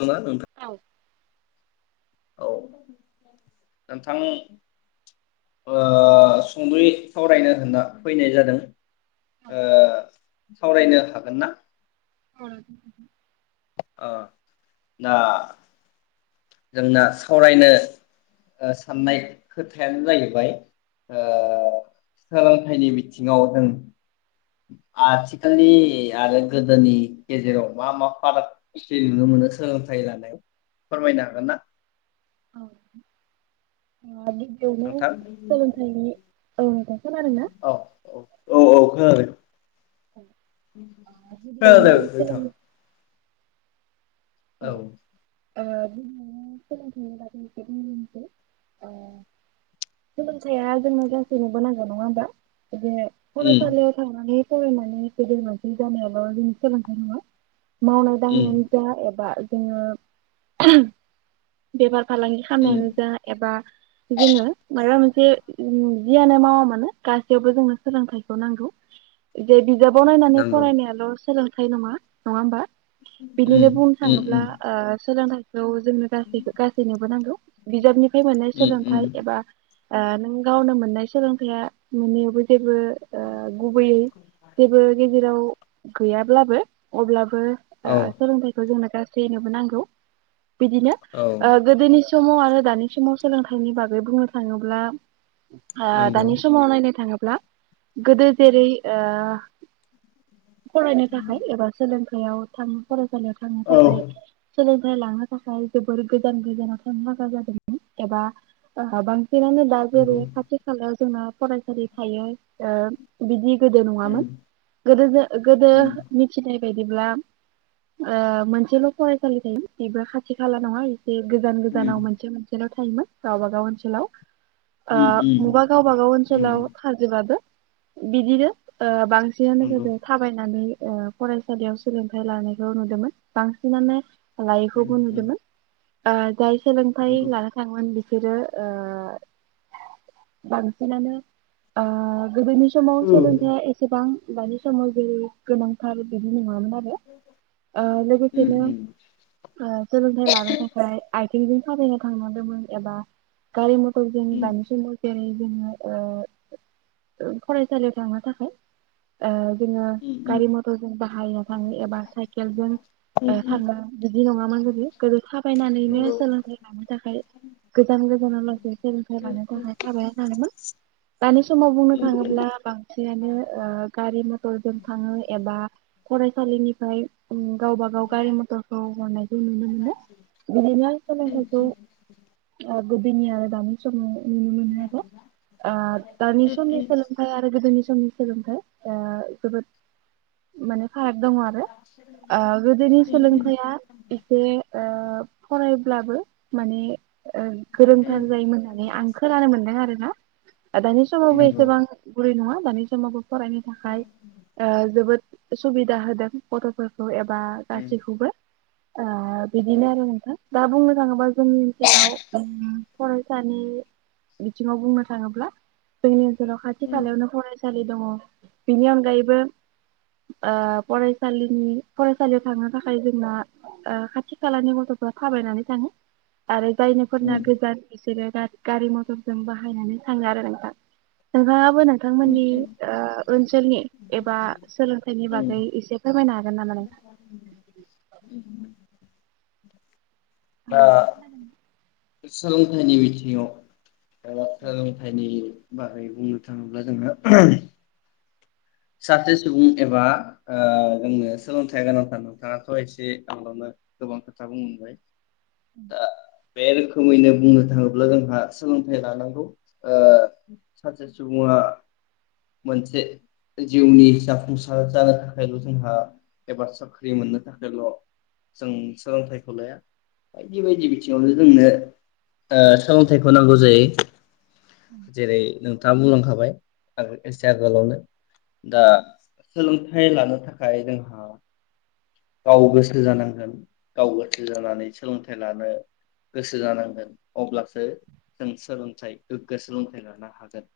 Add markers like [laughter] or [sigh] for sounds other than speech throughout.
[inaudible] नोंथां। औ औ नोंथां ओ सुंदयै सावरायनो होनना फैनाय जादों। ओ। सावरायनो हागोन ना। अं ओ ना जोंना सावरायनो ओ साननाय खोथायानो जाहैबाय ओ सोलोंथाइनि बिथिंङाव जों आथिखालनि आरो गोदोनि गेजेराव मा मा फारागथि नुनो मोनो सोलोंथाइ लानायाव फोरमायना ना औ [unintelligible] नोंथां औ नोंथां खोनादोंना औ औ औ औ गिबियावनो खोनादों सोलोंथाइ [unintelligible] औ ओह [unintelligible] ओह सोलोंथाया जोंनो गासैनोबो नां [unintelligible] नंङा होमबा? बिदिनो उम फरासालियाव थांनानै सोलोंनानै गेदेर मानसि जानायाबो सोलोंथाइ नंङा। मावनाय उम दांनायानो जा एब बा जोंङो बेबार फालांगि उम खालामनायानो जा एबा जोंङो मायबा मोनसे सो उम जियानो मावा मानो गासैयावबो जोंनो सोलोंथाइखौ नांगौ जे बि जाबाव नायनानै नंगौ फरायनायाल' सोलों थाय नंङा, नंङा ओमबा? उम थांङोब्ला उम ओ सोलोंथाइ थ जोंनो गासैबो गासैनोबो नांगौ। बिजाबनि बे मोननाय उम सोलोंथाइ उम एबा ओ नों गावनो मोननाय सोलोंथाइया मोनैयावबो जेबो ओ गुबैयै जेबो गेजेराव गैयाब्लाबो अब्लाबो बो औ ओ सोलोंथाय जोंनो गासैनोबो नांगौ। बिदिनो औ ओह गोदोनि स समाव आरो दानि समाव सोलोंथाइनि बागै बुंनो थांङोब्ला आह नंगौ दानि समाव नायनो थांङोब्ला गोदो जेरै ओ फरायनो थाखाय एबा सोलों बेयाव थाम फरायसालियाव। थांनो औ थाखाय सोलों थाय लानो थाखाय जोबोर गोजान गोजानाव थांनो नागा जादोंमोन एबा ओ बां [unintelligible] दा नंगौ जेरै खाथि खाला। जोंना फरायसालि थायो ओ बिदि गोदो नङामोन उम गोदो गोदो उम मिथिनाय बिदिब्ला ओ मोनसेल' फरायसालि थायोमोन बेबो खाथि खाला नङा बे गोजान उम गोजानाव मोनसे मोनसेल' था थायोमोन गावबा गाव ओनसोलाव। उम ओ मबा गावबागाव ओनसोलाव नंगौ थाजोबाबो बिदिनो ओ बांसिनानो नंगौ गोदो थाबायनानै ओ फरायसालियाव सोलोंथाइ लानाय नुनो मोनदोमोन बांसिनानो। उम लायिखौबो उम नुदोंमोन आ जाय सोलोंथाइ नंगौ लानो थाङोमोन बिस बिसोरो ओ बांसिनानो ओ गोदोनि समाव औ सोलोंथाया एसेबां। दानि सामग्रि गोनांथार बिदि नङामोन आरो [unintelligible] ओ उम लोगोसेनो उम ओ सोलोंथाइ लानो थाखाय। आथिंजों थाबायना थांनादोंमोन एबा गारि म उम उम [unintelligible] जोङो ओ फरायसालियाव थांनो थाखाय ओ जोङो उम उम गारि मथरजों बाहायनो थाङो एबा जों ओ उम थांनो बिदि नङामोन गोदो गोदो थाबायनानैनो नंगौ सोलोंथाइ लानो थाखाय गोजान गोजानाव लासै सोलोंथाइ उम लानो उम थाखाय थाबायना थाङोमोन दानि समाव बुंनो उम उम थाङोब्ला बांसिनानो ओ गा [unintelligible] [unintelligible] जों थाङो एबा फराय सालिनिफ्राय। ओम गावबा गाव गारि मथरखौ हरनायखौ नुनो मोनो बिदिनो सोलोंथाइखौ ओह। उम [inaudible] [unintelligible] ओ दानि उम समनि उम सोलोंथाइ आरो गोदोनि स समनि सोलोंथाइ ओ जोबोद माने फाराग दं आरो। ओ गोदोनि उम सोलोंथाया इसे ओ फराय ब्लाबो माने ओ उम गोरोंथार जायोमोन होननानै आं खोनानो मोन्दों आरो ना दानि समावबो नंगौ एसेबां गुरै नङा। [unintelligible] फरायनो थाखाय ओ जोबोद सुबिदा होदों गथ'फोर [unintelligible] बा उम गासिखौबो आ उम बिदिनो आरो नोंथां। दा बुंनो थाङोबा जोंनि ओनसोलाव [inaudible] फरायसानि बिथिङाव बुंनो थाङोब्ला जोंनि [unintelligible] खाथि उम खालायावनो फरायसा सालि दङ' बिनि अनगायैबो ओ फरायसालिनि फरायसालियाव थांनो थाखाय जोंना ओ खाथि खालानि गथ'फ्रा थाबायनानै थाङो। आरो जायनिफोरना उम गोजान बिसोरो [unintelligible] गारि मथरजों बाहायनानै थाङो आरो नोंथां नोंहा [unintelligible] नोंथांमोननि उम ओ ओनसोलनि एबा सोलोंथाइनि उम बागै उम एसे फोरमायनो हागो [unintelligible] [unintelligible] दा [unintelligible] सोलोंथाइनि बिथिङाव [unintelligible] सोलोंथायनि [unintelligible] बुंनो थाङोब्ला जोंङो [unintelligible] साते सुबुं एबा ओ जोंनो सोलोंथाइ गोनांथार नोंथाङाथ' एसे [unintelligible] गोबां खोथा बुं [unintelligible] [inaudible] बे रोखोमैनो बुंनो थाङोब्ला जोंहा सोलोंथाइ लानांगौ ओ सासे सुबुङा मोनसे जिउनि जाफुंसार जानो थाखायल' जोंहा एबा साख्रि मोननो थाखायल' जों सोलोंथाइखौ लाया बायदि बायदि बिथिङावनो जोंनो ओ सोलोंथाइखौ नांगौ जायो। जेरै नोंथाङा [unintelligible] [unintelligible] एसे आगोलावनो। दा सोलोंथाइ लानो थाखाय जोंहा गाव गोसो जानांगोन गाव [unintelligible] जानानै सोलोंथाइ लानो गोसो जानांगोन अब्लासो जों सोलोंथाइ गोग्गो सोलोंथाइ लानो हागोन।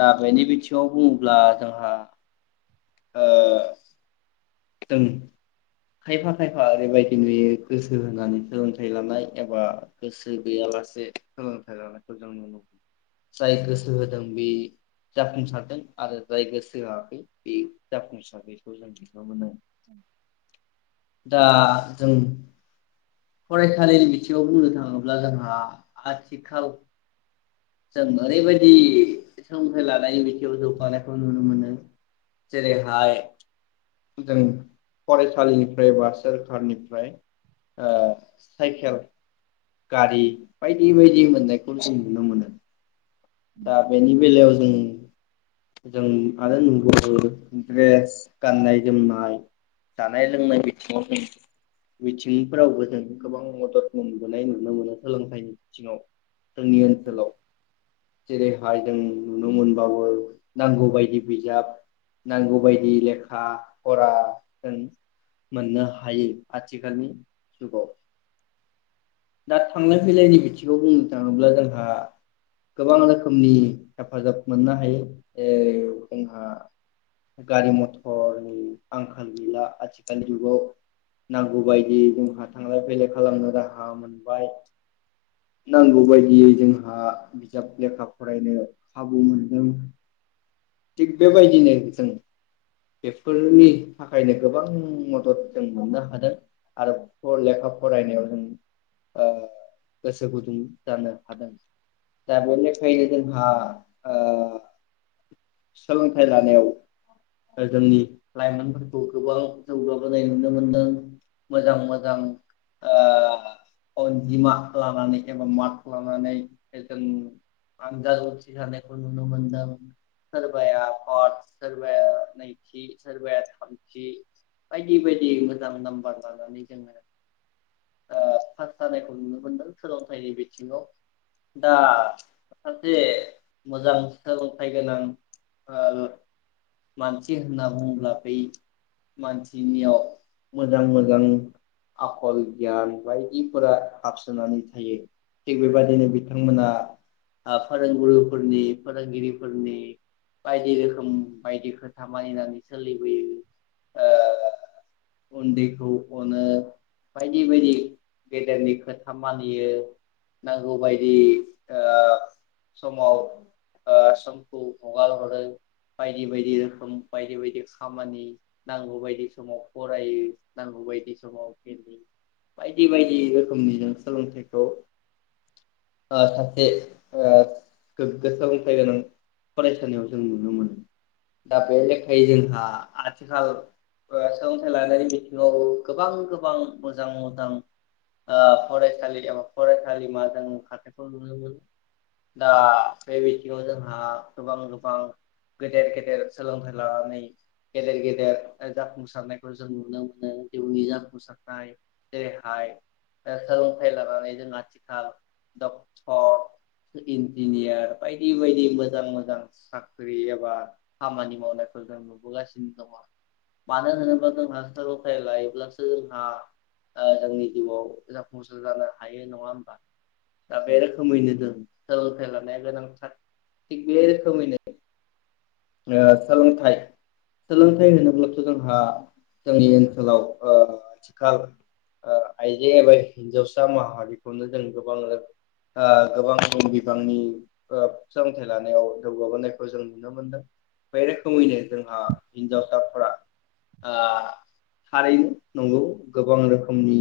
दा बेनि बिथिङाव बुङो अब्ला जोंहा जों खायफा खायफा ओरैबायदि नुयो गोसो होनानै सोलोंथाइ लानाय एबा गोसो गैयालासे सोलोंथाइ लानायखौ जों नुनो मोनदों जाय गोसो होदों बे जाफुंसारदों। आरो जाय गोसो होआखै बे जाफुंसारनायखौ जों नुनो मोनो। [unintelligible] दा जों फरायसालिनि बिथिङाव बुंनो थाङोब्ला जोंहा आथिखाल जों ओरैबायदि सोलोंथाइ लानायनि बिथिंआव जौगानायखौ नुनो मोनो जेरैहाय जों फरायसालिनिफ्राय बा सोरखारनिफ्राय ओ साइकेल गारि बायदि बायदि मोननायखौ जों नुनो मोनो। दा बेनि बेलायाव जों। जों आरो नंगौबो गाननाय जोमनाय जानाय लोंनाय बिथिङाव जों बिथिंफोरावबो जों गोबां मदद मोनबोनाय नुनो मोनो सोलोंथाइनि बिथिङाव जोंनि ओनसोलाव जेरैहाय जों नुनो मोनबाबो नांगौ बायदि बिजाब नांगौबायायदि लेखा फरा जों मोननो हायो आथिखालनि जुगाव दा थांलाय फैलायनि बिथिंखौ बुंनो थाङोब्ला जोंहा। गोबां रोखोमनि हेफाजाब मोननो हायो जेरै जोंहा गारि मथरनि आंखाल गैला आथिखालनि जुगाव नांगौ बायदियै जोंहा थांलाय फैलाय खालामनो राहा मोनबाय नांगौ बायदियै जोंहा। बिजाब लेखा फरायनो खाबु मोनदों थिग बेबायदिनो जों बेफोरनि थाखायनो गोबां मदद जों मोननो हादों आरो लेखा फरायनायाव जों ओ गोसो गुदुं जानो हादों। दा बे लेखायनो जोंहा ओ सोलोंथाइ लानायाव जोंनि लाइमोनफोरखौ गोबां जौगाबोनाय नुनो मोनदों मोजां मोजां ओ अनजिमा लानानै एबा मार्क लानानै। जों आनजाद उथ्रिसानायखौ नुनो मोनदों सोरबाया पट सोरबाया नैथि सोरबाया थामथि बायदि बायदि मोजां नाम्बार लानानै जोङो पास जानायखौ नुनो मोनदों सोलोंथाइनि बिथिङाव। दा माखासे मोजां सोलोंथाइ गोनां ओ मानसि होनना बुंङोब्ला बै मानसिनियाव मोजां मोजां आखल गियान बायदिफोरा हाबसोनानै थायो थिग बेबायदिनो बि बिथांमोना ओ फोरोंगुरुफोरनि फोरोंगिरिफोरनि बायदि रोखोम बायदि खोथा मानिनानै सोलिबोयो ओ उन्दैखौ अनो बायदि बायदि गेदेरनि खोथा मानियो नांगौ बायदि। दि ओ समाव ओ समखौ हगार हरो बायदि बायदि रोखोम बायदि बायदि खामानि नांगौ बायदि समाव फरायो नांगौ बायदि समाव गेले बायदि बायदि रोखोमनि जों सोलोंथाइखौ - ओ सासे ओ गोग्गो सोलोंथाइ गोनां फरायसालियाव जों नुनो मोनो दा बे लेखायै जोंहा आथिखाल सोलोंथाइ लानायनि बिथिङावबो गोबां गोबां मोजां मोजां ओ फरायसालि एबा फरायसालिमा जों खौ नुनो मोनो दा बे बिथिङाव जोंहा गोबां-गोबां गेदेर-गेदेर सोलोंथाइ लानानै गेदेर गेदेर जाफुंसारनायखौ जों नुनो मोनो जिउनि जाफुंसारनाय जेरैहाय सोलोंथाइ लानानै जों आथिखाल डक्टर इन्जिनियार बायदि बायदि मोजां मोजां साख्रि एबा खामानि मावनायखौ जों नुबोगासिनो दङ मानो होनोबा जोंहा सोलोंथाय लायोब्लासो जोंहा ओ जोंनि जिउआव जाफुंसार जानो हायो नङा होमबा। आ बेरोखोमैनो जों। सोलोंथाइ लानाया गोनांथार थिग बे रोखोमैनो ओ सोलोंथाइ सोलोंथाइ होनोब्लाथ जोंहा जोंनि ओनसोलाव ओ आथिखाल ओ आइजो एबा हिनजावसा माहारिखौनो जों गोबां रो [inaudible] गोबां बिबांनि ओ सोलोंथाइ लानायाव जौगाबोनायखौ जों नुनो मोनदों। बे रोखोमैनो जोंहा हिनजावसाफोरा ओ थारैनो नंगौ गोबां रोखोमनि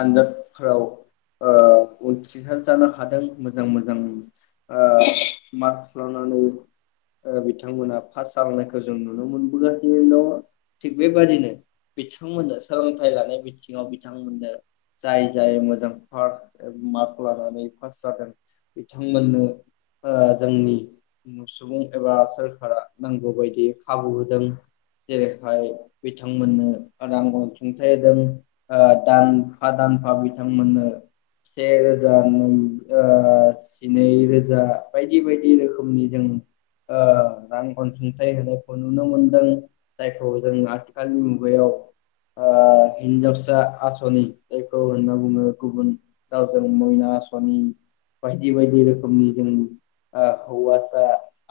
आनजादफोराव ओ उथ्रिसार जानो हादों मोजां मोजां ओ मार्क लानानै बिथांमोना पास जालांनायखौ जों नुनो मोनबोगासिनो दङ थिग बेबादिनो बिथांमोननो सोलोंथाइ लानाय बिथिङाव बिथांमोननो जाय जाय मोजां पार मार्क लानानै पास जादों बिथांमोननो ओ जोंनि सुबुं एबा सोरखारा नांगौबायायदि खाबु होदों जेरैहाय बिथांमोननो रां अनसुंथाइ होदों ओ दान [unintelligible] दानफा बिथांमोननो से रोजा ओ जिनैरोजा बायदि बायदि रोखोमनि जों ओ रां अनसुंथाइ होनायखौ नुनो मोनदों जायखौ जों आथिखालनि मुगायाव ओ हिनजावसा आसनि। जायखौ होनना बुङो गुबुन रावजों मैना आसनि बायदि बायदि रोखोमनि जों ओ हौवासा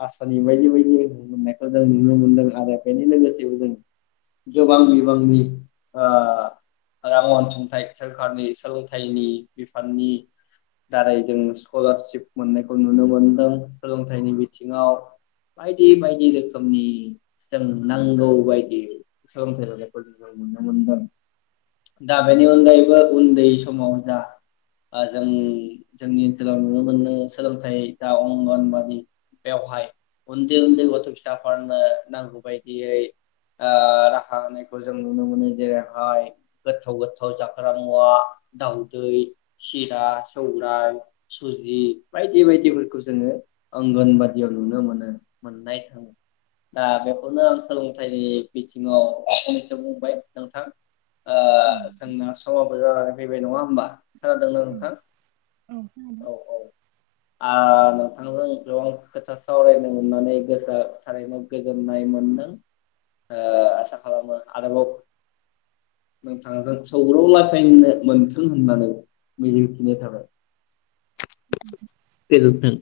आसनि बायदि बायदि मोननायखौ जों नुनो मोनदों आरो बेनि लोगोसेबो जों गोबां बिबांनि रां अनसुंथाइ सोरखारनि सोलोंथाइनि बिफाननि दारै जों स्कलारशप मोननायखौ नुनो मोनदों सोलोंथाइनि बिथिङाव बायदि बायदि रोखोमनि जों नांगौ बायदि सोलोंथाइ लायखौ जों नुनो मोनदों दा बेनि अनगायैबो। बो उन्दै समाव जा जों जोंनि ओनसोलाव नुनो मोनो सोलोंथाइ जा अंगनबादि बेवहाय उन्दै-उन्दै गथ' फिसाफोरनो नांगौ बायदियै ओ राहा होनायखौ जों नुनो मोनो जेरैहाय गोथथावगोथथाव जा ग्रा मुवा दाउदै सिरा सौरां सुजि बायदि बायदिफोरखौ जोङो आंगनबादियाव नुनो मोनो मोननाय थाङो दा बेखौनो आं सोलोंथाइनि बिथिङावसो बुंबाय नोंथां। आ जोंनो फैबाय नङा होनोमबा। खोनादों नोंथां औ औ। ओ नोंथांजों गोबां खोथा सावरायनो मोननानै गोसोआ थारैनो गोजोननाय मोनदों ओ आसा खालामो आरोबाव नोंथांजों सौ मोनथों होननानै मिजिंथिनाय थाबाय। गोजोन्थों।